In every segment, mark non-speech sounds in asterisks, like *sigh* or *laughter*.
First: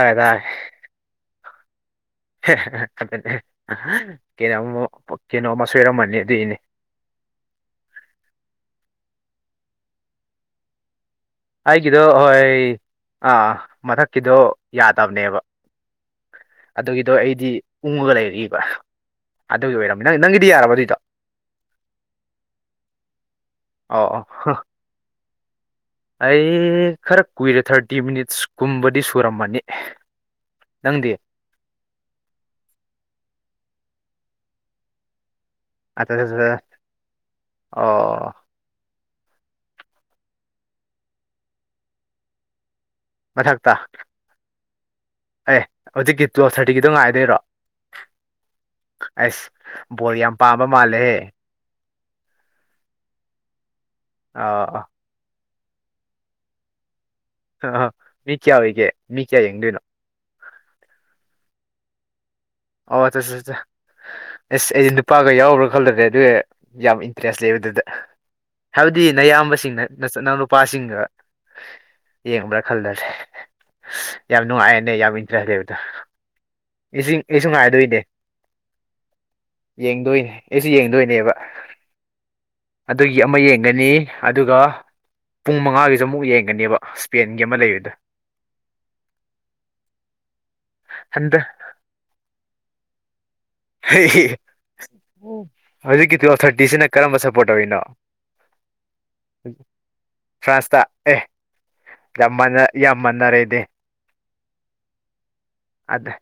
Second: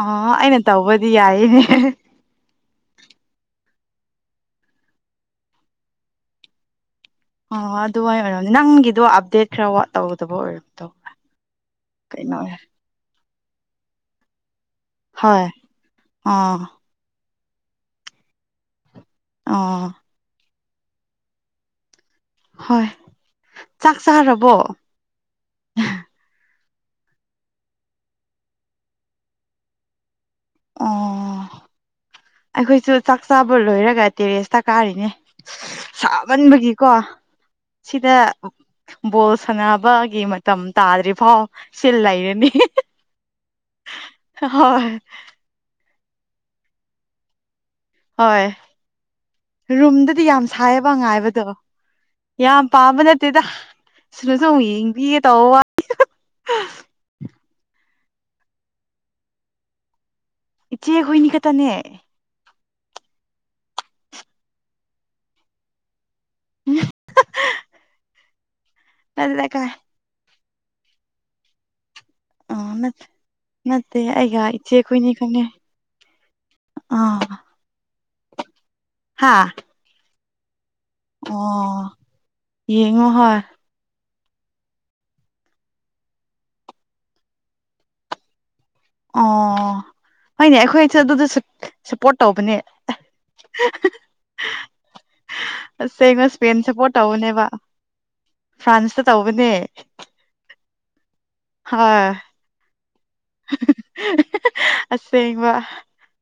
ꯑ ꯑꯩꯅ ꯇꯧꯕꯗꯤ ꯌꯥꯏꯅꯦ ꯍꯦꯍꯦꯍꯦ ꯀꯩꯅ ꯀꯩꯅꯣꯝꯃ ꯁꯣꯏꯔꯝꯃꯅꯤ ꯑꯗꯨꯏꯅꯦ *inaudible* ꯑꯣ ꯑꯗꯨꯃꯥꯏꯅ ꯑꯣꯏꯔꯝꯅꯦ ꯅꯪꯒꯤꯗꯣ ꯑꯞꯗꯦꯠ ꯈꯔ ꯇꯧꯗꯕ ꯑꯣꯏꯔꯝꯗꯣꯏꯕ ꯑꯩꯒꯤꯗꯣ ꯍꯣꯏ ꯑꯥ ꯃꯊꯛꯀꯤꯗꯣ ꯌꯥꯗꯕꯅꯦꯕ ꯍꯣꯏ ꯑꯣ ꯑꯗꯨꯒꯤꯗꯣ ꯑꯩꯗꯤ ꯎꯪꯉꯒ ꯂꯩꯔꯤꯕ ꯑꯗꯨꯒꯤ ꯑꯣ ꯑꯣꯏꯔꯝꯅꯤ ꯅꯪ ꯅꯪꯒꯤꯗꯤ ꯌꯥꯔꯕ ꯑꯗꯨꯏꯗꯣ ꯍꯣꯏ ꯆꯥꯛ ꯑꯣ ꯑꯣ ꯍ ꯆꯥꯔꯕꯣ ꯑꯩ ꯈꯔ ꯀꯨꯏꯔꯦ ꯊꯥꯔꯇꯤ ꯃꯤꯅꯤꯠꯁ ꯀꯨꯝꯕꯗꯤ ꯁꯨꯔꯝꯃꯅꯤ ꯅꯪꯗꯤ ꯑꯣ ꯑꯩꯈꯣꯏꯁꯨ ꯆꯥꯛ ꯆꯥꯕ ꯂꯣꯏꯔꯒ ꯇꯦꯔꯦꯁꯇ ꯀꯥꯔꯤꯅꯦ ꯑꯠꯇꯠ ꯁꯥꯃꯟꯕꯒꯤꯀꯣ ꯁꯤꯗ ꯑꯣ ꯕꯣꯜ ꯁꯥꯟꯅꯕꯒꯤ ꯃꯇꯝ ꯇꯥꯗ꯭ꯔꯤꯐꯥꯎ ꯁꯤ ꯂꯩꯔꯅꯤ ꯃꯊꯛ ꯇ ꯍꯣꯏ ꯑꯦ ꯍꯧꯖꯤꯛꯀꯤ ꯇꯋꯦꯜꯚ ꯊꯥꯔꯇꯤꯒꯤꯗꯣ ꯉꯥꯏꯗꯣꯏꯔꯣ ꯍꯣꯏ ꯑꯩꯁ ꯕꯣꯜ ꯔꯨꯝꯗꯗꯤ ꯌꯥꯝ ꯄꯥꯝꯕ ꯁꯥꯏꯌꯦꯕ ꯃꯥꯜꯂꯦꯍꯦ ꯉꯥꯏꯕꯗꯣ ꯌꯥꯝ ꯄꯥꯕ ꯅꯠꯇꯦꯗ ꯁꯤꯅꯁꯨ ꯑꯃꯨꯛ ꯑ ꯌꯦꯡꯕꯤꯒꯦ ꯇꯧꯕ ꯑ ꯃꯤ ꯀꯌꯥ ꯑꯣꯏꯒꯦ ꯃꯤ ꯀꯌꯥ ꯌꯦꯡꯗꯣꯏꯅꯣ ꯏꯆꯦ ꯍꯣꯏꯅꯤ ꯈꯛꯇꯅꯦ ꯑꯣꯗꯨꯁꯨ ꯆꯠ ꯆꯠ ꯏꯁ ꯑꯩꯗꯤ ꯅꯨꯄꯥꯒ ꯌꯥꯎꯕ꯭ꯔꯥ ꯈꯜꯂꯨꯔꯦ ꯑꯗꯨ ꯌꯥꯝ ꯏꯟꯇꯔꯦꯁ ꯂꯩꯕ ꯑꯗꯨꯗ ꯍꯥꯏꯕꯗꯤ ꯅꯠꯇꯅ ꯀꯥꯏ ꯑꯌꯥꯝꯕꯁꯤꯡꯅ ꯆꯠꯅꯕ ꯄꯥꯁꯤꯒꯥ ꯑ ꯌꯦꯡꯕ꯭ꯔꯥ ꯈꯜꯂꯦ ꯅꯠꯇꯦ ꯌꯥꯝ ꯑꯩꯒ ꯏꯆꯦ ꯅꯨꯡꯉꯥꯏꯅ ꯑꯩꯈꯣꯏꯅꯤ ꯌꯥꯝ ꯈꯪꯅꯦ ꯏꯟꯇꯔꯦꯁ ꯂꯩꯕꯗꯣ ꯏꯁꯤꯡ ꯑꯥ ꯑꯩꯁꯨ ꯉꯥꯏꯗꯣꯏꯅꯦ ꯍꯥ ꯌꯦꯡꯗꯣꯏꯅꯦ ꯑꯩꯁꯨ ꯌꯦꯡꯗꯣꯏꯅꯦꯕ ꯑꯣ ꯌꯦꯡꯉꯣ ꯑꯗꯨꯒꯤ ꯑꯃ ꯍꯣꯏ ꯌꯦꯡꯒꯅꯤ ꯑꯗꯨꯒ ꯄꯨꯡ ꯃꯉꯥꯒꯤꯗꯣ ꯑꯃꯨꯛ ꯌꯦꯡꯒꯅꯤꯕ ꯏꯁꯄꯦꯟꯒꯤ ꯑꯃ ꯂꯩꯕꯗꯣ ꯑꯣ ꯍꯣꯏꯅꯦ ꯑꯩꯈꯣꯏꯁꯨ ꯑꯗꯨꯗ ꯁꯄꯣꯔꯠ ꯇꯧꯕꯅꯦ ꯍꯩ ꯍꯧꯖꯤꯛꯀꯤ ꯑꯁꯦꯡꯕ ꯇꯨꯋꯦꯜꯚ ꯏꯁꯄꯦꯟ ꯊꯥꯔꯇꯤꯁꯤꯅ ꯁꯞꯄꯣꯔꯠ ꯀꯔꯝꯕ ꯇꯧꯕꯅꯦꯕ ꯁꯞꯄꯣꯔꯠ ꯇꯧꯔꯤꯅꯣ ꯐ꯭ꯔꯥꯟꯁꯇ ꯇꯧꯕꯅꯦ ꯐ꯭ꯔꯥꯟꯁꯇ ꯑꯦ ꯍꯣꯏ ꯌꯥꯝ ꯃꯅ ꯌꯥꯝ ꯃꯟꯅꯔꯦꯅꯦ ꯑꯁꯦꯡꯕ ꯈꯪꯗꯦ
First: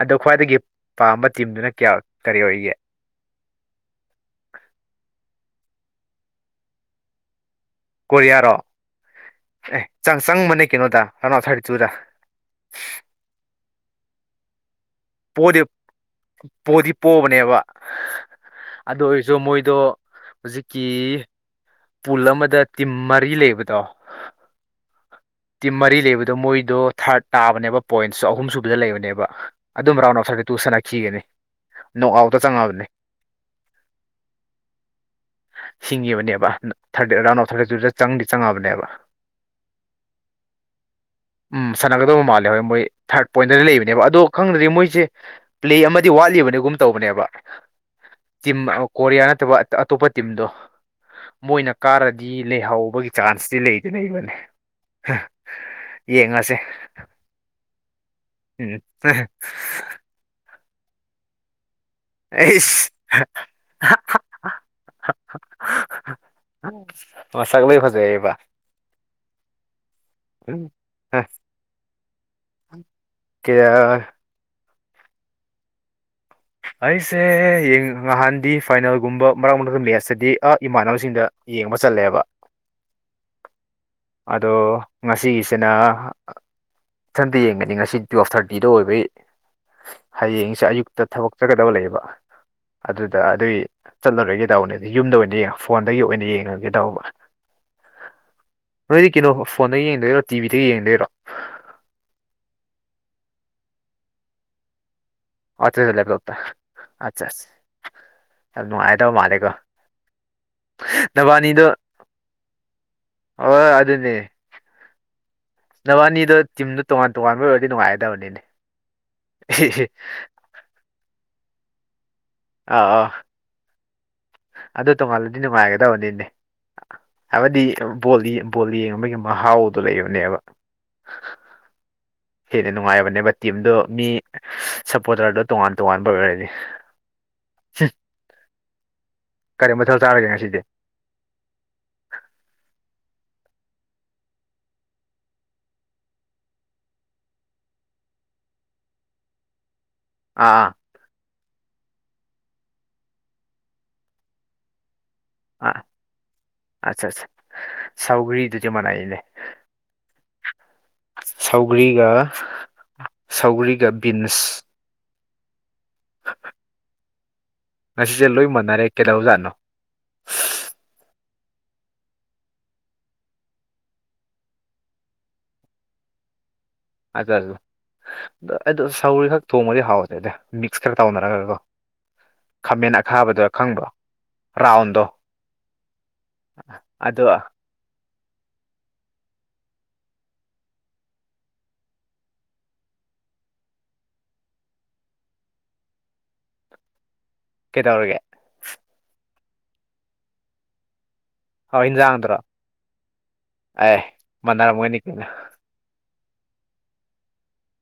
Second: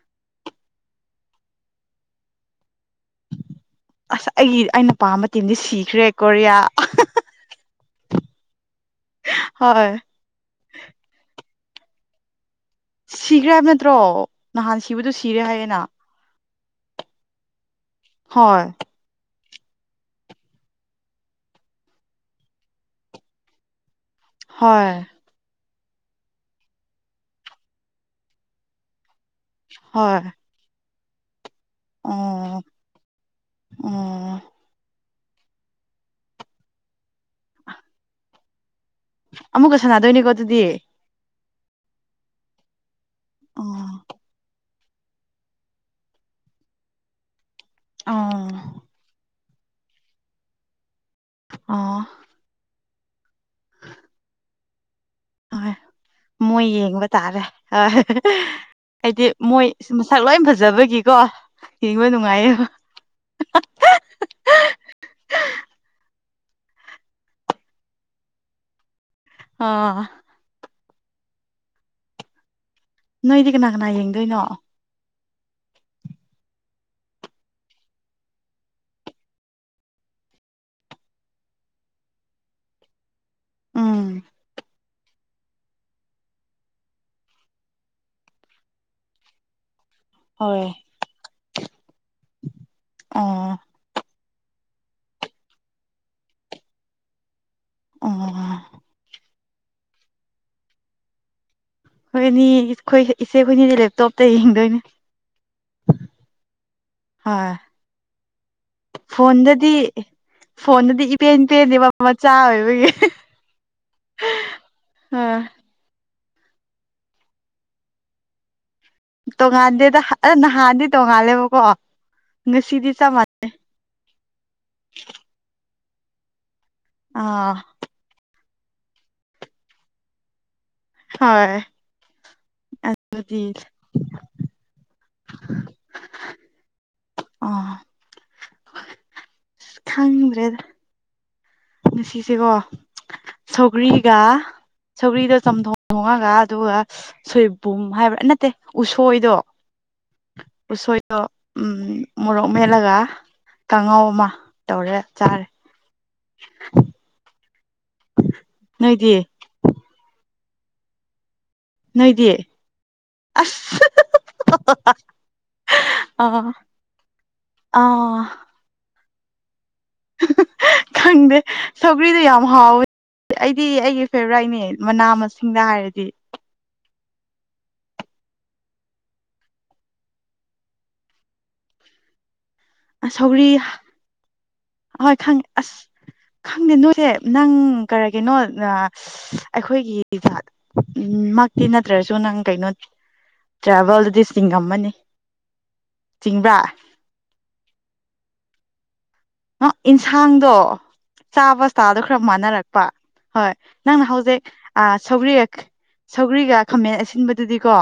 ꯑꯗꯣ ꯈ꯭ꯋꯥꯏꯗꯒꯤ ꯄꯥꯝꯕ ꯇꯤꯝꯗꯨꯅ ꯀꯌꯥ ꯀꯔꯤ ꯑꯣꯏꯒꯦ ꯑꯁ ꯑꯩꯒꯤ ꯑꯩꯅ ꯄꯥꯝꯕ ꯃꯇ ꯃꯇꯝꯗꯤ ꯁꯤꯈ꯭ꯔꯦ ꯀꯣꯔꯤꯌꯥ ꯀꯣꯔꯤꯌꯥꯔꯣ ꯑꯦ ꯍꯣꯏ ꯆꯪ ꯆꯪꯕꯅꯦ ꯀꯩꯅꯣꯗ ꯑꯔꯥꯎꯟ ꯊꯥꯔꯇ ꯇꯨꯗ ꯁꯤꯈ꯭ꯔꯦ ꯍꯥꯏꯕ ꯅꯠꯇ꯭ꯔꯣ ꯅꯍꯥꯟ ꯁꯤꯕꯗꯣ ꯁꯤꯔꯦ ꯄꯣꯗꯤ ꯍꯥꯏꯌꯦꯅ ꯄꯣꯗꯤ ꯄꯣꯕꯅꯦꯕ ꯍꯣꯏ ꯁꯣ ꯃꯣꯏꯗꯣ ꯍꯧꯖꯤꯛꯀꯤ ꯄꯨꯜ ꯑꯃꯗ ꯇꯤꯝ ꯃꯔꯤ ꯂꯩꯕꯗꯣ ꯍꯣꯏ ꯇꯤꯝ ꯃꯔꯤ ꯂꯩꯕꯗꯣ ꯃꯣꯏꯗꯣ ꯊꯥꯔꯠ ꯇꯥꯕꯅꯦꯕ ꯄꯣꯏꯟꯁ ꯑꯍꯨꯝ ꯁꯨꯕꯗ ꯂꯩꯕꯅꯦꯕ ꯑꯗꯨꯝ ꯔꯥꯎꯟ ꯍꯣꯏ ꯑꯥꯎꯠꯁꯥꯏꯗꯠꯇ ꯇꯨ ꯁꯥꯟꯅꯈꯤꯒꯅꯤ ꯅꯣꯛ ꯑꯥꯎꯇ ꯑꯣ ꯆꯪꯉꯛꯑꯕꯅꯦ ꯑꯣ ꯁꯤꯡꯉꯤꯕꯅꯦꯕ ꯊꯥꯔꯇꯤ ꯑꯔꯥꯎꯟ ꯑꯐ ꯊꯥꯔꯇꯤ ꯇꯨꯗ ꯆꯪꯗꯤ ꯆꯪꯉꯕꯅꯦꯕ ꯑꯃꯨꯛꯀ ꯁꯥꯟꯅꯗꯣꯏꯅꯦꯀꯣ ꯑꯗꯨꯗꯤ ꯎꯝ ꯁꯥꯟꯅꯒꯗꯕ ꯃꯥꯜꯂꯦ ꯍꯣꯏ ꯃꯣꯏ ꯊꯥꯔꯠ ꯄꯣꯏꯟꯗꯗꯤ ꯑꯣ ꯂꯩꯕꯅꯦꯕ ꯑꯗꯣ ꯈꯪꯗ꯭ꯔꯗꯤ ꯃꯣꯏ ꯁꯦ ꯄ꯭ꯂꯦ ꯑꯃꯗꯤ ꯋꯥꯠꯂꯤꯕꯅꯤꯒꯨꯝ ꯇꯧꯕꯅꯦꯕ ꯑꯣ ꯇꯤꯝ ꯀꯣꯔꯤꯌꯥ ꯅꯠꯇꯕ ꯑꯇꯣꯞꯄ ꯇꯤꯝꯗꯣ ꯃꯣꯏꯅ ꯑꯣ ꯀꯥꯔꯗꯤ ꯂꯩꯍꯥꯎꯕꯒꯤ ꯆꯥꯟꯁꯇꯤ ꯂꯩꯗꯤ ꯂꯩꯕꯅꯦ ꯍꯣꯏ ꯌꯦꯡꯉꯁꯦ ꯃꯣꯏ ꯌꯦꯡꯕ ꯇꯥꯔꯦ ꯍꯣꯏ ꯎꯝ ꯍꯥꯏꯗꯤ ꯃꯣꯏ ꯃꯁꯛ ꯂꯣꯏ ꯐꯖ ꯖꯕ ꯒꯤꯀꯣ ꯑꯩꯁ ꯃꯁꯛ ꯂꯣꯏ ꯐꯖꯩꯌꯦꯕ ꯑꯥ ꯍꯥꯥ ꯅꯣꯏꯗꯤ ꯀꯅꯥ ꯀꯅꯥ ꯌꯦꯡꯗꯣꯏꯅꯣ ꯑꯩꯁꯦ ꯅꯍꯥꯟꯗꯤ ꯐꯥꯏꯅꯦꯜꯒꯨꯝꯕ ꯃꯔꯛ ꯃꯔꯛꯇ ꯃꯦꯠꯁꯇꯗꯤ ꯑ ꯏꯃꯥꯟꯅꯕꯁꯤꯡꯗ ꯌꯦꯡꯕ ꯆꯠꯂꯦꯕ ꯎꯝ ꯑꯗꯣ ꯉꯁꯤꯒꯤꯁꯤꯅ ꯏꯊꯟꯗ ꯌꯦꯡꯒꯅꯤ ꯉꯁꯤ ꯇꯨꯌꯦꯜꯐ ꯊꯥꯔꯇꯤꯗ ꯑꯣꯏꯕꯩ ꯍꯌꯦꯡꯁꯦ ꯍꯣꯏ ꯑꯌꯨꯛꯇ ꯊꯕꯛ ꯆꯠꯀꯗꯕ ꯂꯩꯌꯦꯕ ꯑꯗꯨꯗ ꯑꯣ ꯑꯗꯨꯒꯤ ꯆꯠꯂꯔꯣꯏꯒꯦ ꯇꯧꯕꯅꯦꯗ ꯌꯨꯝꯗ ꯑꯣꯏꯅ ꯌꯦꯡꯉ ꯐꯣꯟꯗꯒꯤ ꯑꯣꯏꯅ ꯌꯦꯡꯉꯒꯦ ꯇꯧꯕ ꯑꯣ ꯑꯩꯈꯣꯏꯅꯤ ꯅꯣꯏꯗꯤ ꯀꯩꯅꯣ ꯐꯣꯟꯗ ꯌꯦꯡꯗꯣꯏꯔꯣ ꯇꯤꯚꯤꯗ ꯌꯦꯡꯗꯣꯏꯔꯣ ꯈꯣꯏꯅꯤ ꯈꯣꯏ ꯏꯆꯦꯈꯣꯏꯅꯤꯗꯤ ꯂꯦꯞꯇꯣꯞꯇ ꯌꯦꯡꯗꯣꯏꯅꯦ ꯂꯦꯞꯇꯣꯞꯇ ꯑꯆꯥ ꯍꯣꯏ ꯐꯣꯟꯗꯗꯤ ꯐꯣꯟꯗꯗꯤ ꯏꯄꯦꯟ ꯅꯕꯥꯅꯤꯗꯣ ꯄꯦꯟꯗꯦꯕ ꯃꯆꯥ ꯑꯣꯏꯕꯒꯤ ꯍꯣꯏ ꯑꯗꯨꯅꯦ ꯑ ꯑꯅꯤꯗꯣ ꯇꯤꯝꯗꯣ ꯇꯣꯉꯥꯟ ꯇꯣꯉꯥꯟꯕ ꯑꯣꯏꯔꯗꯤ ꯅꯨꯡꯉꯥꯏꯒꯗꯕꯅꯤꯅꯦ ꯇꯣꯡꯉꯥꯟꯗꯦꯗ ꯑ ꯅꯍꯥꯟꯗꯤ ꯇꯣꯡꯉꯥꯜꯂꯦꯕꯀꯣ ꯑꯥ ꯉꯁꯤꯗꯤ ꯑꯥ ꯆꯞ ꯃꯥꯟꯅꯩ ꯑꯗꯨ ꯇꯣꯉꯜꯂꯗꯤ ꯅꯨꯡꯉꯥꯏꯒꯗꯕꯅꯤꯅꯦ ꯑꯥ ꯍꯥꯏꯕꯗꯤ ꯕꯣꯜꯗꯤ ꯕꯣꯜ ꯌꯦꯡꯕꯒꯤ ꯃꯍꯥꯎꯗꯣ ꯂꯩꯕꯅꯦꯕ ꯍꯣꯏ *inaudible* ꯍꯦꯟꯅ ꯅꯨꯡꯉꯥꯏꯕꯅꯦꯕ ꯑꯗꯨꯗꯤ ꯇꯤꯝꯗꯣ ꯃꯤ ꯁꯞꯄꯣꯔꯇꯔꯗꯣ ꯇꯣꯉꯥꯟ ꯇꯣꯉꯥꯟꯕ ꯑꯣꯏꯔꯗꯤ ꯑ ꯀꯔꯤ ꯃꯊꯦꯜ ꯆꯥꯔꯒꯦ ꯉꯁꯤꯗꯤ ꯉꯁꯤꯁꯦꯀꯣ ꯁꯧꯒ꯭ꯔꯤꯒ ꯁꯧꯒ꯭ꯔꯤꯗꯣ ꯆꯝꯊꯣꯡ ꯊꯣꯡꯉꯒ ꯑꯗꯨꯒ ꯁꯣꯏꯕꯨꯝ ꯍꯥꯏꯕ꯭ꯔꯥ ꯅꯠꯇꯦ ꯎꯁꯣꯏꯗꯣ ꯑꯥ ꯑꯥ ꯎꯁꯣꯏꯗꯣ ꯎꯝ ꯃꯣꯔꯣꯛ ꯃꯦꯠꯂꯒ ꯀꯥꯡꯉꯧ ꯑꯃ ꯇꯧꯔꯦ ꯆꯥꯔꯦ ꯑꯥ ꯑꯠꯆꯥ ꯑꯠꯆꯥ ꯁꯥꯎꯒ꯭ꯔꯤꯗꯨꯗꯤ ꯅꯣꯏꯗꯤ ꯃꯅꯥꯏꯅꯦ ꯁꯧꯒ꯭ꯔꯤꯒ ꯅꯣꯏꯗꯤ ꯑꯁ ꯁꯧꯒ꯭ꯔꯤꯒ ꯕꯤꯟꯁ ꯑꯥ ꯉꯁꯤꯁꯦ ꯂꯣꯏ ꯃꯥꯟꯅꯔꯦ ꯀꯩꯗꯧꯖꯥꯠꯅꯣ ꯈꯪꯗꯦ ꯁꯧꯒ꯭ꯔꯤꯗꯣ ꯌꯥꯝ ꯍꯥꯎꯋꯦ ꯑꯩꯗꯤ ꯑꯩꯒꯤ ꯐꯦꯚꯣꯔꯥꯏꯠꯅꯦ ꯃꯅꯥ ꯃꯁꯤꯡꯗ ꯍꯥꯏꯔꯗꯤ ꯑꯗ ꯑꯗ ꯑꯩꯗꯣ ꯁꯧꯒ꯭ꯔꯤ ꯈꯛ ꯊꯣꯡꯕꯗꯤ ꯍꯥꯎꯇꯦꯗ ꯃꯤꯛꯁ ꯈꯔ ꯇꯧꯅꯔꯒꯀꯣ ꯈꯥꯃꯦꯟ ꯑꯈꯥꯕꯗꯣ ꯁꯧꯒ꯭ꯔꯤ ꯈꯪꯕ꯭ꯔꯣ ꯔꯥꯎꯟꯗꯣ ꯍꯣꯏ ꯈꯪ ꯑꯁ ꯈꯪꯗꯦ ꯅꯣꯏꯁꯦ ꯑꯗꯣ ꯅꯪ ꯀꯩꯅꯣ ꯑꯩꯈꯣꯏꯒꯤ ꯖꯥꯠ ꯃꯛꯇꯤ ꯅꯠꯇ꯭ꯔꯁꯨ ꯅꯪ ꯀꯩꯅꯣ ꯇ꯭ꯔꯥꯚꯦꯜꯗꯗꯤ ꯆꯤꯡꯉꯝꯃꯅꯤ ꯆꯤꯡꯕ꯭ꯔꯥ ꯀꯩꯗꯧꯔꯒꯦ ꯅ ꯏꯟꯁꯥꯡꯗꯣ ꯍꯥꯎ ꯆꯥꯕꯁꯇꯥꯏꯜꯗꯣ ꯈꯔ ꯍꯤꯟꯖꯥꯡꯗꯨꯔꯣ ꯃꯥꯟꯅꯔꯛꯄ ꯍꯣꯏ ꯑꯦ ꯅꯪꯅ ꯍꯧꯖꯤꯛ ꯃꯥꯟꯅꯔꯝꯒꯅꯤ ꯀꯩꯅꯣ ꯁꯧꯒ꯭ꯔꯤ ꯁꯧꯒ꯭ꯔꯤꯒ ꯈꯥꯃꯦꯟ ꯑꯁꯤꯟꯕꯗꯨꯗꯤꯀꯣ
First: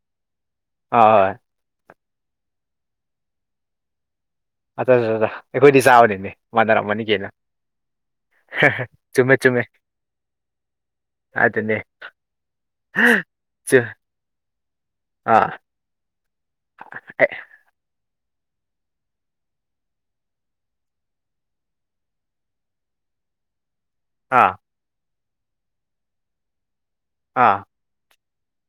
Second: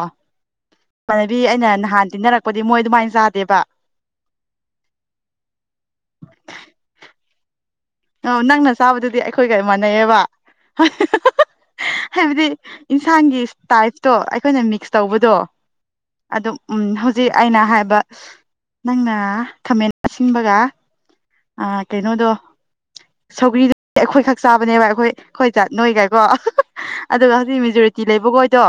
ꯍꯣꯏ ꯍꯣꯏ ꯏꯃꯅꯕꯤ ꯑꯩꯅ ꯅꯍꯥꯟ ꯇꯤꯟꯅꯔꯛꯄꯗꯤ ꯃꯣꯏ ꯑꯗꯨꯃꯥꯏꯅ ꯆꯥꯗꯦꯕ ꯑꯩꯈꯣꯏꯗꯤ ꯆꯥꯕꯅꯤꯅꯦ ꯃꯥꯟꯅꯔꯝꯃꯅꯤ ꯀꯩꯅꯣ ꯑ ꯅꯪꯅ ꯆꯥꯕꯗꯨꯗꯤ ꯆꯨꯝꯃꯦ ꯑꯩꯈꯣꯏꯒ ꯆꯨꯝꯃꯦ ꯃꯥꯟꯅꯩꯑꯌꯦꯕ ꯑꯗꯨꯅꯦ ꯍꯥꯏꯕꯗꯤ ꯌꯦꯟꯁꯥꯡꯒꯤ ꯆꯨ ꯇꯥꯏꯞꯇꯣ ꯑꯩꯈꯣꯏꯅ ꯃꯤꯛꯁ ꯇꯧꯕꯗꯣ ꯑꯥ ꯑꯗꯨꯝ ꯎꯝ ꯑꯦ ꯍꯧꯖꯤꯛ ꯑꯩꯅ ꯍꯥꯏꯕ ꯑꯁ ꯅꯪꯅ ꯈꯥꯃꯦꯟ ꯑꯁꯤꯟꯕꯒ ꯀꯩꯅꯣꯗꯣ ꯁꯧꯒ꯭ꯔꯤꯗ ꯑꯩꯈꯣꯏ ꯈꯛ ꯑꯥ ꯆꯥꯕꯅꯦꯕ ꯑꯩꯈꯣꯏꯒ ꯑꯣꯏ ꯅꯣꯏꯒꯥꯏꯒꯀꯣ ꯑꯗꯨꯒ ꯍꯧꯖꯤꯛ ꯑꯥ ꯃꯦꯖꯣꯔꯤꯇꯤ ꯂꯩꯕꯈꯣꯏꯗꯣ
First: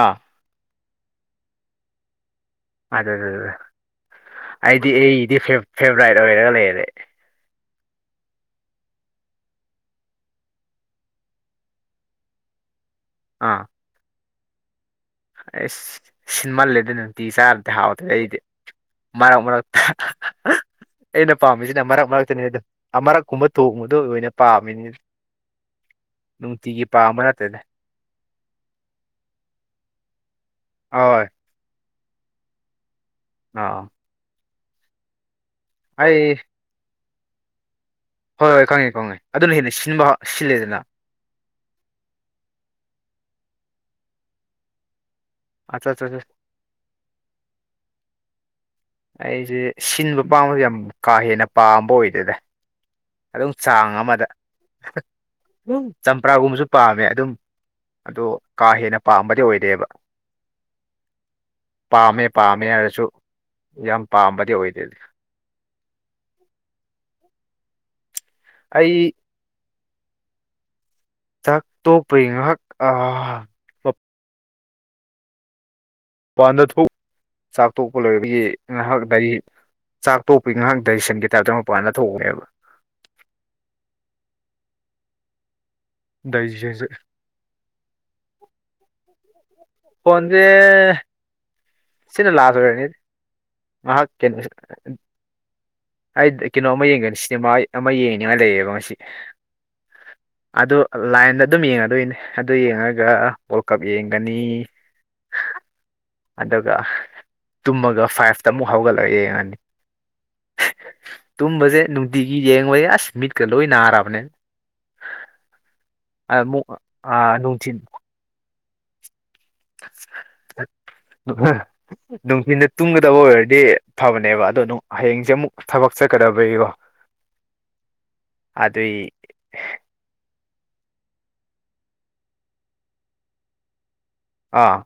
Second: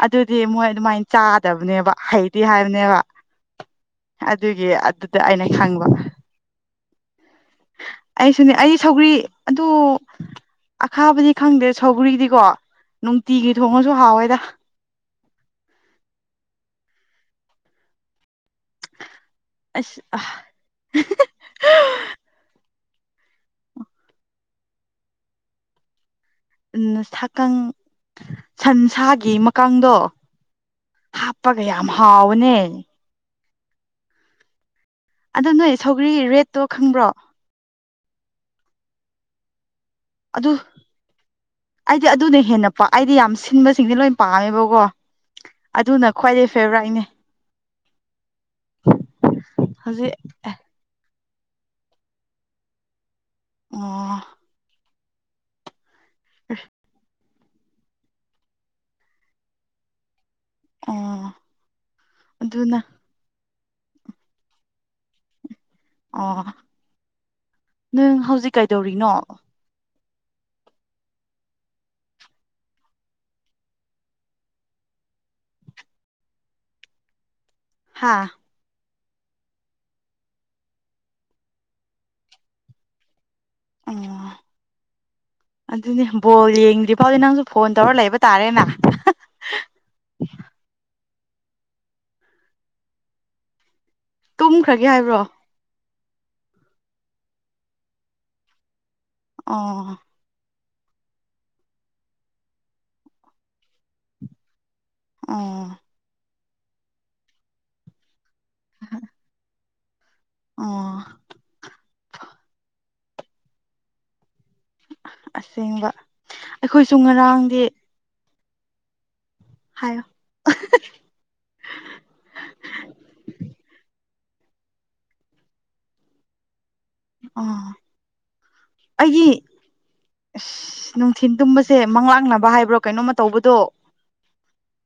ꯑꯥ ꯑꯗꯨꯗꯤ ꯃꯣꯏ ꯑꯗꯨꯃꯥꯏꯅ ꯆꯥꯗꯕꯅꯦꯕ ꯍꯩꯇꯤ ꯍꯥꯏꯕꯅꯦꯕ ꯑꯗꯨ ꯑꯗꯨꯒꯤ ꯑꯩꯗꯤ ꯑꯗꯨꯗ ꯑꯩꯗꯤ ꯑꯩꯅ ꯐꯦꯚ ꯈꯪꯕ ꯐꯦꯚꯣꯔꯥꯏꯠ ꯑꯣꯏꯔꯒ ꯂꯩꯔꯦ ꯑꯩꯁꯨꯅꯦ ꯑꯩ ꯁꯧꯒꯔꯤ ꯑꯗꯨ ꯑꯈꯥꯕꯗꯤ ꯈꯪꯗꯦ ꯁꯒ꯭ꯔꯤꯗꯤꯀꯣ ꯅꯨꯡꯇꯤꯒꯤ ꯊꯣꯡꯉꯁꯨ ꯍꯥꯎꯋꯦꯗ ꯑꯩꯁ ꯁꯤꯟꯃꯜꯂꯦꯗ ꯅꯨꯡꯇꯤ ꯆꯥꯔꯗꯤ ꯍꯥꯎꯗ꯭ꯔꯦ ꯑꯩꯗꯤ ꯃꯔꯛ ꯃꯔꯛꯇ ꯑꯁ ꯑꯩꯅ ꯄꯥꯝꯃꯤꯁꯤꯅ ꯃꯔꯛ ꯃꯔꯛꯇꯅꯤ ꯑꯗꯣ ꯑꯃꯔꯛꯀꯨꯝꯕ ꯊꯣꯡꯕꯗꯣ ꯑꯣꯏꯅ ꯄꯥꯝꯃꯤꯅꯤ ꯅꯨꯡꯇꯤꯒꯤ ꯎꯝ ꯄꯥꯝꯕ ꯁꯥꯀꯪ ꯅꯠꯇꯦꯗ ꯁꯟꯁꯥꯒꯤ ꯃꯀꯥꯟꯗꯣ ꯑꯍꯣꯏ ꯍꯥꯞꯄꯒ ꯌꯥꯝꯃ ꯍꯥꯎꯕꯅꯦ ꯑꯥ ꯑꯗꯣ ꯅꯣꯏ ꯁꯧꯒ꯭ꯔꯤ ꯑꯩ ꯔꯦꯠꯇꯣ ꯈꯪꯕ꯭ꯔꯣ ꯍꯣꯏ ꯍꯣꯏ ꯈꯪꯉꯦ ꯈꯪꯉꯦ ꯑꯗꯨꯅ ꯍꯦꯅꯤ ꯑꯗꯨ ꯑꯩꯗꯤ ꯑꯗꯨꯅ ꯍꯦꯟꯅ ꯄ ꯑꯩꯗꯤ ꯌꯥꯝ ꯁꯤꯟꯕꯁꯤꯡꯗꯤ ꯂꯣꯏ ꯄꯥꯝꯃꯦꯕꯀꯣ ꯑꯠꯆꯥ ꯑꯠꯆꯥ ꯑꯗꯨꯅ ꯑꯠꯆꯥ ꯈ꯭ꯋꯥꯏꯗꯩ ꯐꯦꯚꯔꯥꯏꯠꯅꯦ ꯑꯩꯁꯦ ꯍꯧꯖꯤꯛ ꯁꯤꯟꯕ ꯄꯥꯝꯕꯁꯦ ꯌꯥꯝ ꯀꯥ ꯍꯦꯟꯅ ꯄꯥꯝꯕ ꯑꯣꯏꯗꯦꯗꯥ ꯑꯗꯨꯝ ꯆꯥꯡ ꯑꯣ ꯑꯃꯗ ꯎꯝ ꯆꯝꯄ꯭ꯔꯥꯒꯨꯝꯕꯁꯨ ꯄꯥꯝꯃꯦ ꯑꯗꯨꯝ ꯑꯗꯨ ꯀꯥ ꯍꯦꯟꯅ ꯄꯥꯝꯕꯗꯤ ꯑꯣꯏꯗꯦꯕ ꯑꯣ ꯄꯥꯝꯃꯦ ꯄꯥꯝꯃꯦ ꯑꯗꯨꯅ ꯍꯥꯏꯔꯁꯨ ꯌꯥꯝ ꯄꯥꯝꯕꯗꯤ ꯑꯣꯏꯗꯦꯗꯤ ꯑꯣ ꯅꯪ ꯍꯧꯖꯤꯛ ꯑꯩ ꯀꯩꯗꯧꯔꯤꯅꯣ ꯆꯥꯛ ꯇꯣꯛꯄꯩ ꯉꯍꯥꯛ ꯃꯄꯥꯟꯗ ꯊꯣꯛ ꯆꯥꯛ ꯇꯣꯛꯄ ꯍꯥ ꯂꯣꯏꯕꯒꯤ ꯅꯍꯥꯛ ꯒꯥꯔꯤ ꯆꯥꯛ ꯇꯣꯛꯄꯒꯤ ꯉꯥꯏꯍꯥꯛ ꯗꯥꯔꯤꯁꯟꯒꯤ ꯇꯥꯏꯞꯇ ꯃꯄꯥꯟꯗ ꯊꯣꯛꯎꯅꯦꯕ ꯑꯣ ꯑꯗꯨꯅꯦ ꯕꯣꯜ ꯗꯥꯏꯖꯦꯁꯟꯁꯦ ꯌꯦꯡꯗ꯭ꯔꯤ ꯐꯥꯎꯗꯤ ꯅꯪꯁꯨ ꯐꯣꯟ ꯇꯧꯔ ꯂꯩꯕ ꯇꯔꯦꯅ ꯐꯣꯟꯖꯦ ꯁꯤꯅ ꯂꯥꯁ ꯑꯣꯏꯔꯅꯤ ꯉꯍꯥꯛ ꯇꯨꯝꯈ꯭ꯔꯒꯦ ꯍꯥꯏꯕ꯭ꯔꯣ ꯑꯩ ꯀꯩꯅꯣ ꯑꯃ ꯌꯦꯡꯒꯅꯤ ꯁꯤꯅꯦꯃꯥ ꯑꯃ ꯌꯦꯡꯤꯅꯤꯉꯥꯏ ꯂꯩꯌꯦꯕ ꯉꯁꯤ ꯑꯣ ꯑꯗꯨ ꯂꯥꯏꯟꯗ ꯑꯗꯨꯝ ꯌꯦꯡꯉꯗꯣꯏꯅꯦ ꯑꯗꯨ ꯌꯦꯡꯉꯒ ꯋꯥꯔꯜ ꯀꯞ ꯌꯦꯡꯒꯅꯤ ꯑꯣ ꯑꯗꯨꯒ ꯇꯨꯝꯃꯒ ꯐꯥꯏꯚꯇ ꯑꯃꯨꯛ ꯍꯧꯒꯠꯂꯛꯑꯣ ꯌꯦꯡꯉꯅꯤ ꯑꯣ ꯇꯨꯝꯕꯁꯦ ꯅꯨꯡꯇꯤꯒꯤ ꯌꯦꯡꯕ ꯑꯁ ꯃꯤꯠꯀ ꯂꯣꯏ ꯅꯥꯔꯕꯅꯦ ꯑꯁꯦꯡꯕ ꯨꯑꯃꯨꯛ ꯑꯩꯈꯣꯏꯁꯨ ꯑ ꯉꯔꯥꯡꯗꯤ ꯅꯨꯡꯊꯤꯟ ꯍꯥꯏꯌꯣ ꯅꯨꯡꯊꯤꯟꯗ ꯇꯨꯝꯒꯗꯕ ꯑꯣꯏꯔꯗꯤ ꯐꯕꯅꯦꯕ ꯑꯗꯣ ꯍꯌꯦꯡꯁꯦ ꯑꯃꯨꯛ ꯊꯕꯛ ꯆꯠꯀꯗꯕꯩꯀꯣ ꯑ ꯑꯗꯨꯏ ꯑꯩꯒꯤ ꯑꯁ ꯅꯨꯡꯊꯤꯟ ꯇꯨꯝꯕꯁꯦ ꯃꯪꯂꯥꯛꯅꯕ ꯍꯥꯏꯕ꯭ꯔꯣ ꯀꯩꯅꯣꯃ ꯇꯧꯕꯗꯣ ꯑꯥ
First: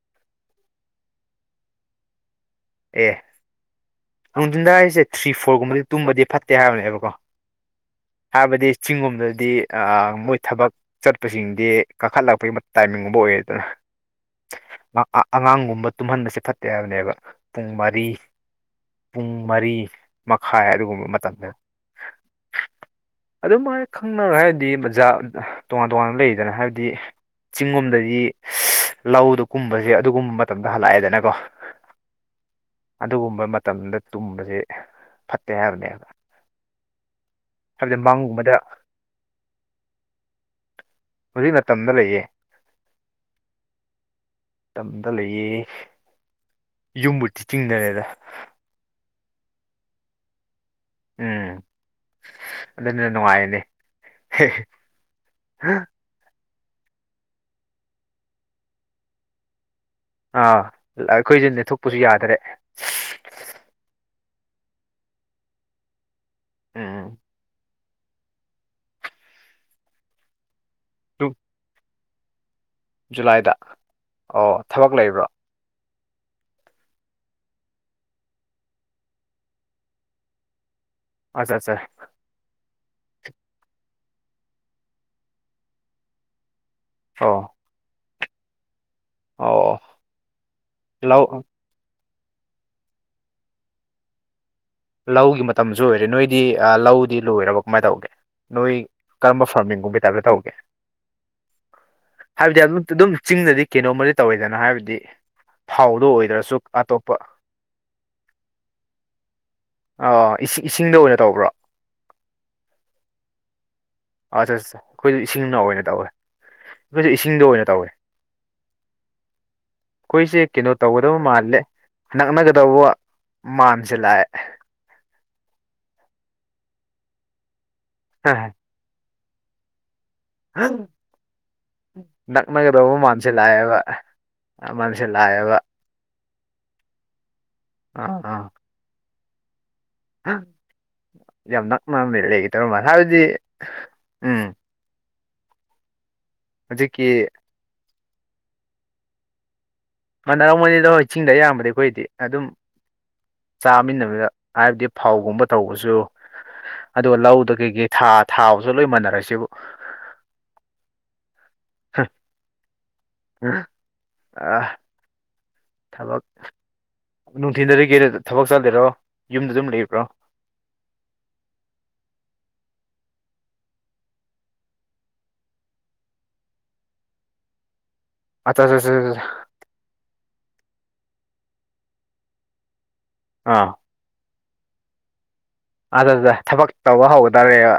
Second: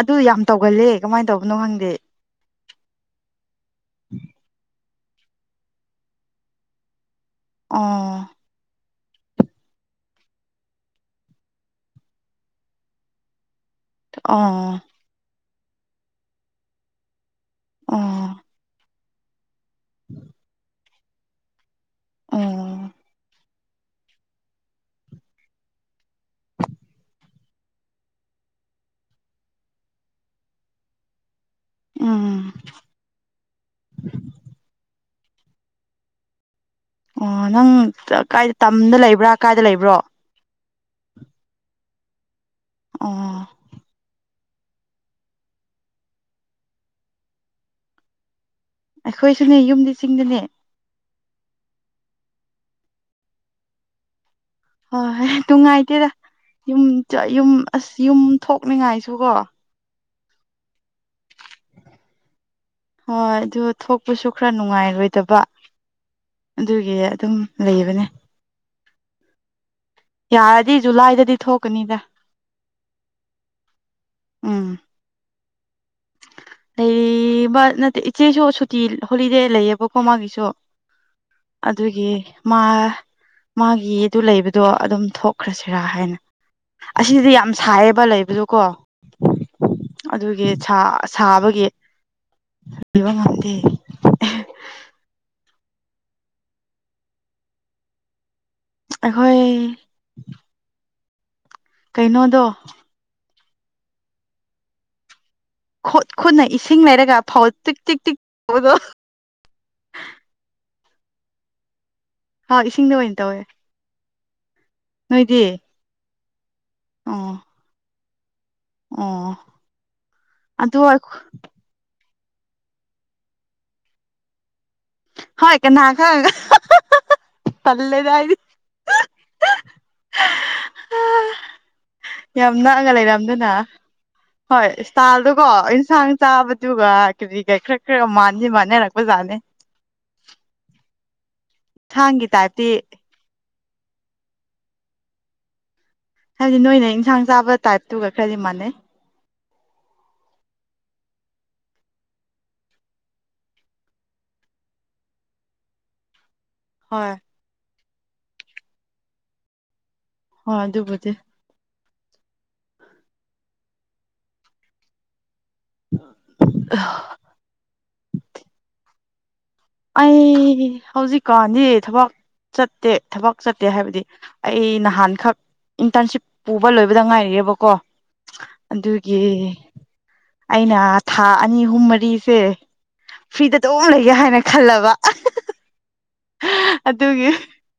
ꯑꯗꯨ ꯌꯥꯝ ꯇꯧꯒꯜꯂꯦ ꯀꯃꯥꯏꯅ ꯇꯧꯕꯅꯣ ꯈꯪꯗꯦ ꯑꯦ ꯅꯨꯡꯊꯤꯟꯗ ꯍꯥꯏꯔꯤꯁꯦ ꯊ꯭ꯔꯤ ꯐꯣꯔꯒꯨꯝꯕꯗꯤ ꯇꯨꯝꯕꯗꯤ ꯐꯠꯇꯦ ꯍꯥꯏꯕꯅꯦꯕꯀꯣ ꯑꯣ ꯆꯤꯡꯒꯣꯝꯗꯗꯤ ꯃꯣꯏ ꯊꯕꯛ ꯆꯠꯄꯁꯤꯡꯗꯤ ꯀꯥꯈꯠꯂꯛꯄꯒꯤ ꯇꯥꯏꯃꯤꯡꯒꯨꯝꯕ ꯑꯣꯏꯌꯦ ꯑꯗꯨꯅ ꯑꯣ ꯑꯉꯥꯡꯒꯨꯝꯕ ꯇꯨꯝꯍꯟꯕꯁꯦ ꯐꯠꯇꯦ ꯍꯥꯏꯕꯅꯦꯕ ꯄꯨꯡ ꯃꯔꯤ ꯑꯣ ꯄꯨꯡ ꯃꯔꯤ ꯃꯈꯥꯏ ꯑꯗꯨꯒꯨꯝꯕ ꯃꯇꯝꯗ ꯑꯣ ꯑꯗꯨꯝꯥꯏꯅ ꯈꯪꯅꯔ ꯍꯥꯏꯔꯗꯤ ꯃꯖꯥ ꯇꯣꯉꯥꯟ ꯇꯣꯉꯥꯟꯅ ꯂꯩꯗꯅ ꯍꯥꯏꯕꯗꯤ ꯆꯤꯡꯒꯣꯝꯗꯗꯤ ꯂꯧꯗ ꯀꯨꯝꯕꯁꯦ ꯑꯗꯨꯒꯨꯝꯕ ꯃꯇꯝꯗ ꯍꯜꯂꯛꯑꯦꯗꯅꯀꯣ ꯎꯝ ꯑꯗꯨꯒꯨꯝꯕ ꯃꯇꯝꯗ ꯇꯨꯝꯕꯁꯦ ꯐꯠꯇꯦ ꯍꯥꯏꯕꯅꯦꯕ ꯑꯣ ꯅꯪ ꯍꯥꯏꯕꯗꯤ ꯃꯪꯒꯨꯝꯕꯗ ꯀꯥꯏꯗ ꯇꯝꯗ ꯂꯩꯕ꯭ꯔꯥ ꯀꯥꯏꯗ ꯂꯩꯕ꯭ꯔꯣ ꯍꯧꯖꯤꯛꯅ ꯇꯝꯗ ꯂꯩꯌꯦ ꯑꯣ ꯇꯝꯗ ꯂꯩꯌꯦ ꯌꯨꯝꯕꯨꯗꯤ ꯆꯤꯡꯗ ꯂꯩꯌꯦꯗ ꯑꯈꯣꯏꯁꯨꯅꯦ ꯌꯨꯝꯗꯤ ꯆꯤꯡꯗꯅꯦ ꯑꯥ ꯑꯗꯨꯅ ꯅꯨꯡꯉꯥꯏꯕꯅꯤ ꯍꯣꯏ ꯅꯨꯡ ꯉꯥꯏꯇꯦꯗ ꯌꯨꯝ ꯌ ꯑꯁ ꯌꯨꯝ ꯊꯣꯛꯅꯤꯡꯉꯥꯏꯁꯨꯀꯣ ꯑꯥ ꯑꯈꯣꯏꯁꯨꯅꯦ ꯊꯣꯛꯄꯁꯨ ꯌꯥꯗ꯭ꯔꯦ ꯆꯠꯄꯁꯨ ꯈꯔ ꯅꯨꯡꯉꯥꯏꯔꯣꯏꯗꯕ ꯑꯗꯨꯒꯤ ꯎꯝ ꯑꯗꯨꯝ ꯂꯩꯕꯅꯦ ꯌꯥꯔꯗꯤ ꯖꯨ- ꯖꯨꯂꯥꯏꯗꯗꯤ ꯊꯣꯛꯀꯅꯤꯗ ꯖꯨꯂꯥꯏꯗ ꯑꯣ ꯎꯝ ꯊꯕꯛ ꯂꯩꯕ꯭ꯔꯣ ꯂꯩꯕ ꯅꯠꯇꯦ ꯏꯆꯦꯁꯨ ꯁꯨꯇꯤ ꯍꯣꯂꯤꯗꯦ ꯂꯩꯌꯦꯕꯀꯣ ꯃꯥꯒꯤꯁꯨ ꯑꯠꯆꯥ ꯑꯠꯆꯥ ꯑꯗꯨꯒꯤ ꯃꯥ ꯃꯥꯒꯤꯗꯨ ꯂꯩꯕꯗꯣ ꯑꯗꯨꯝ ꯊꯣꯛꯈ꯭ꯔꯁꯤꯔꯥ ꯍꯥꯏꯅ ꯑꯁꯤꯗꯤ ꯑꯣ ꯌꯥꯝ ꯁꯥꯏꯌꯦꯕ ꯂꯩꯕꯗꯣꯀꯣ ꯑꯣ ꯑꯗꯨꯒꯤ ꯁꯥ ꯂꯧ ꯁꯥꯕꯒꯤ ꯂꯩꯕ ꯉꯝꯗꯦ ꯂꯧꯒꯤ ꯃꯇꯝꯁꯨ ꯑꯣꯏꯔꯦ ꯅꯣꯏꯗꯤ ꯂꯧꯗꯤ ꯂꯣꯏꯔꯕ ꯀꯃꯥꯏꯅ ꯇꯧꯒꯦ ꯅꯣꯏ ꯑꯩꯈꯣꯏ ꯀꯔꯝꯕ ꯐꯥꯔꯃꯤꯡꯒꯨꯝꯕꯩ ꯇꯥꯏꯞꯇ ꯇꯧꯒꯦ ꯀꯩꯅꯣꯗꯣ ꯍꯥꯏꯕꯗꯤ ꯑꯗꯨꯝ ꯗꯨꯝ ꯆꯤꯡꯗꯗꯤ ꯀꯩꯅꯣꯝꯃꯗꯤ ꯇꯧꯋꯤꯗꯅ ꯍꯥꯏꯕꯗꯤ ꯐꯧꯗꯣ ꯈꯨꯠ ꯈꯨꯠꯅ ꯑꯣꯏꯗ꯭ꯔꯁꯨ ꯏꯁꯤꯡ ꯑꯇꯣꯞꯄ ꯂꯩꯔꯒ ꯐꯧ ꯇꯤꯛ ꯇꯤꯛ ꯇꯤꯛ ꯑꯣꯏꯕ꯭ꯔꯣ ꯑꯥ ꯏꯁꯤꯡꯗ ꯑꯣꯏꯅ ꯇꯧꯕ꯭ꯔꯥ ꯍꯣꯏ ꯏꯁꯤꯡꯗ ꯑꯣꯏꯅ ꯇꯧꯋꯦ ꯑ ꯑ ꯑꯈꯣꯏꯁꯨ ꯅꯣꯏꯗꯤ ꯏꯁꯤꯡꯅ ꯑꯣꯏꯅ ꯇꯧꯋꯦ ꯑꯈꯣꯏꯁꯨ ꯑꯣ ꯏꯁꯤꯡꯗ ꯑꯣꯏꯅ ꯇꯧꯋꯦ ꯑꯣ ꯑꯈꯣꯏꯁꯦ ꯀꯩꯅꯣ ꯑꯗꯨ ꯇꯧꯒꯗꯕ ꯃꯥꯜꯂꯦ ꯅꯛꯅꯒꯗꯧꯕ ꯃꯥꯟꯁꯤꯜ ꯂꯥꯛꯑꯦ ꯍꯣꯏ ꯀꯅꯥ ꯈꯪ ꯇꯜꯂꯦꯗ ꯑꯩꯗꯤ *inaudible* ꯌꯥꯝ ꯅꯛꯑꯒ ꯅꯛꯅꯒꯗꯧꯕ ꯂꯩꯔꯝꯗꯅ ꯃꯥꯟꯁꯤꯜꯂꯛꯑꯦꯕ ꯍꯣꯏ ꯏꯁꯇꯥꯜꯗꯨꯀꯣ ꯃꯥꯟꯁꯤꯜꯂꯛꯑꯦꯕ ꯌꯦꯟꯁꯥꯡ ꯆꯥꯕꯗꯨꯒ ꯀꯔꯤ ꯀꯔꯤ ꯈꯥꯔ ꯈꯥꯔꯒ ꯃꯥꯟꯗꯤ ꯑꯥ ꯃꯥꯟꯅꯔꯛꯄꯖꯥꯠꯅꯦ ꯌꯥꯝ ꯅꯛꯅ ꯏꯟꯁꯥꯡꯒꯤ ꯂꯩꯒꯗꯕ ꯇꯥꯏꯞꯇꯤ ꯃꯥꯂꯦ ꯍꯥꯏꯕꯗꯤ ꯎꯝ ꯍꯥꯏꯕꯗꯤ ꯅꯣꯏꯅ ꯏꯟꯁꯥꯡ ꯍꯧꯖꯤꯛꯀꯤ ꯆꯥꯕ ꯇꯥꯏꯞꯇꯨꯒ ꯈꯔꯗꯤ ꯃꯥꯟꯅꯩ ꯃꯥꯟꯅꯔꯝꯒꯅꯤꯗ ꯍꯣꯏ ꯆꯤꯡꯗ ꯑꯌꯥꯝꯕꯗꯤ ꯑꯈꯣꯏꯗꯤ ꯑꯗꯨꯝ ꯆꯥꯃꯤꯟꯅꯕꯗ ꯍꯥꯏꯕꯗꯤ ꯐꯧꯒꯨꯝꯕ ꯇꯧꯕꯁꯨ ꯍꯣꯏ ꯑꯗꯨꯒ ꯂꯧꯗ ꯀꯩꯀꯩ ꯊꯥ ꯊꯥꯕꯁꯨ ꯂꯣꯏ ꯃꯟꯅꯔꯁꯤꯕꯨ ꯍꯣꯏ ꯑꯗꯨꯕꯨꯗꯤ ꯍꯪ ꯑꯥ ꯊꯕꯛ ꯅꯨꯡꯊꯤꯟꯗꯗꯤ ꯀꯩꯗꯧ ꯊꯕꯛ ꯆꯠꯂꯤꯔꯣ ꯌꯨꯝꯗ ꯑꯗꯨꯝ ꯂꯩꯕ꯭ꯔꯣ ꯑꯩ ꯍꯧꯖꯤꯛꯀꯥꯟꯗꯤ ꯊꯕꯛ ꯆꯠꯇꯦ ꯊꯕꯛ ꯆꯠꯇꯦ ꯍꯥꯏꯕꯗꯤ ꯑꯩ ꯅꯍꯥꯟꯈꯛ ꯏꯟꯇꯔꯟꯁꯤꯞ ꯄꯨꯕ ꯂꯣꯏꯕꯗ ꯉꯥꯏꯔꯤꯌꯦꯕꯀꯣ ꯑꯆꯥ ꯆꯥ ꯆꯥ ꯆꯥ ꯑꯩꯅ ꯊꯥ ꯑꯅꯤ ꯑꯍꯨꯝ ꯃꯔꯤꯁꯦ ꯐ꯭ꯔꯤꯗ ꯑꯥ ꯑꯗꯨꯝ ꯂꯩꯒꯦ ꯍꯥꯏꯅ ꯈꯜꯂꯕ ꯑꯗꯨꯗ ꯊꯕꯛ ꯇꯧꯕ ꯑꯗꯨꯒꯤ ꯍꯧꯒꯗꯧꯔꯦꯕ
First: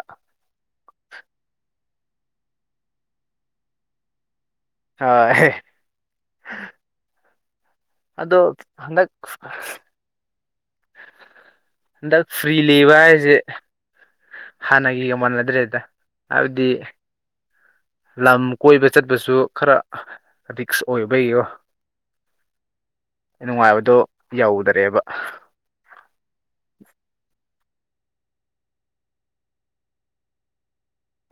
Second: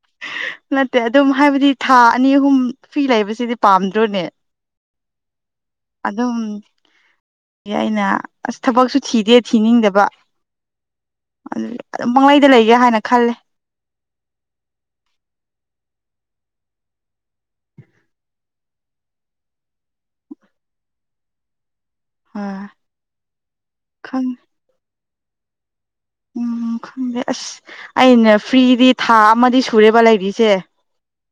ꯅꯠꯇꯦ ꯑꯗꯨꯝ ꯍꯥꯏꯕꯗꯤ ꯊꯥ ꯑꯅꯤ ꯑꯍꯨꯝ ꯐꯔꯤ ꯂꯩꯕꯁꯤꯗꯤ ꯄꯥꯝꯗ꯭ꯔꯣꯅꯦ ꯍꯣꯏ ꯑꯗꯨꯒꯤ ꯑꯩꯅ ꯑꯗꯣ ꯑꯁ ꯊꯕꯛꯁꯨ ꯍꯟꯗꯛ ꯊꯤꯗꯦ ꯊꯤꯅꯤꯡꯗꯕ ꯑꯗꯨ ꯑꯗꯨꯝ ꯍꯟꯗꯛ ꯄꯪꯂꯩꯗ ꯐ꯭ꯔꯤ ꯂꯩꯒꯦ ꯂꯩꯕ ꯍꯥꯏꯅ ꯈꯜꯂꯦ ꯍꯥꯏꯁꯦ ꯍꯥꯟꯅꯒꯤꯒ ꯃꯥꯟꯅꯗ꯭ꯔꯦꯗ ꯍꯥꯏꯕꯗꯤ ꯂꯝ ꯀꯣꯏꯕ ꯆꯠꯄꯁꯨ ꯈꯥꯔ ꯔꯤꯛꯁ ꯑꯣꯏꯕꯒꯤꯀꯣ ꯑ ꯅꯨꯡꯉꯥꯏꯕꯗꯣ ꯈꯪ ꯌꯧꯗꯔꯦꯕ ꯎꯝ ꯈꯪꯗꯦ ꯑꯁ ꯑꯩꯅ ꯐ꯭ꯔꯤꯗꯤ ꯊꯥ ꯑꯃꯗꯤ ꯁꯨꯔꯦꯕ ꯂꯩꯔꯤꯁꯦ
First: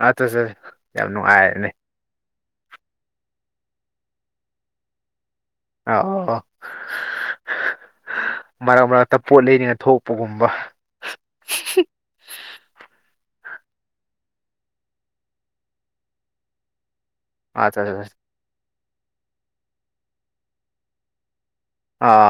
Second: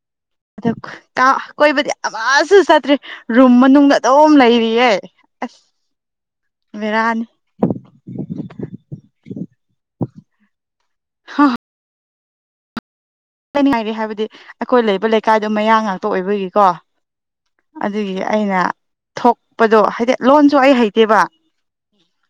ꯑꯠꯆꯥ ꯆꯥ ꯑꯗꯨ ꯌꯥꯝ ꯇꯥꯎ ꯅꯨꯡꯉꯥꯏꯔꯅꯤ ꯀꯣꯏꯕꯗꯤ ꯑꯃ ꯁꯨ ꯆꯠꯇ꯭ꯔꯤ ꯔꯨꯝ ꯃꯅꯨꯡꯗ ꯑꯗꯨꯝ ꯂꯩꯔꯤꯌꯦ ꯑꯁ ꯑ ꯑꯣ ꯑꯣ ꯕꯦꯔꯥꯅꯤ ꯃꯔꯛ ꯃꯔꯛ ꯇ ꯄꯣꯠ ꯂꯩꯅꯤꯅ ꯊꯣꯛꯄꯒꯨꯝꯕ ꯀꯅꯤ ꯍꯥꯏꯕꯗꯤ ꯑꯈꯣꯏ ꯂꯩꯕ ꯂꯩꯀꯥꯏꯗꯣ ꯃꯌꯥꯡ ꯉꯥꯛꯇ ꯑꯣꯏꯕꯒꯤꯀꯣ ꯑ ꯑꯗꯨꯒꯤ ꯑꯩꯅ ꯊꯣꯛꯄꯗꯣ ꯍꯥꯏꯗꯤ ꯂꯣꯟꯁꯨ ꯑꯩ ꯍꯩꯇꯦꯕ ꯑꯥ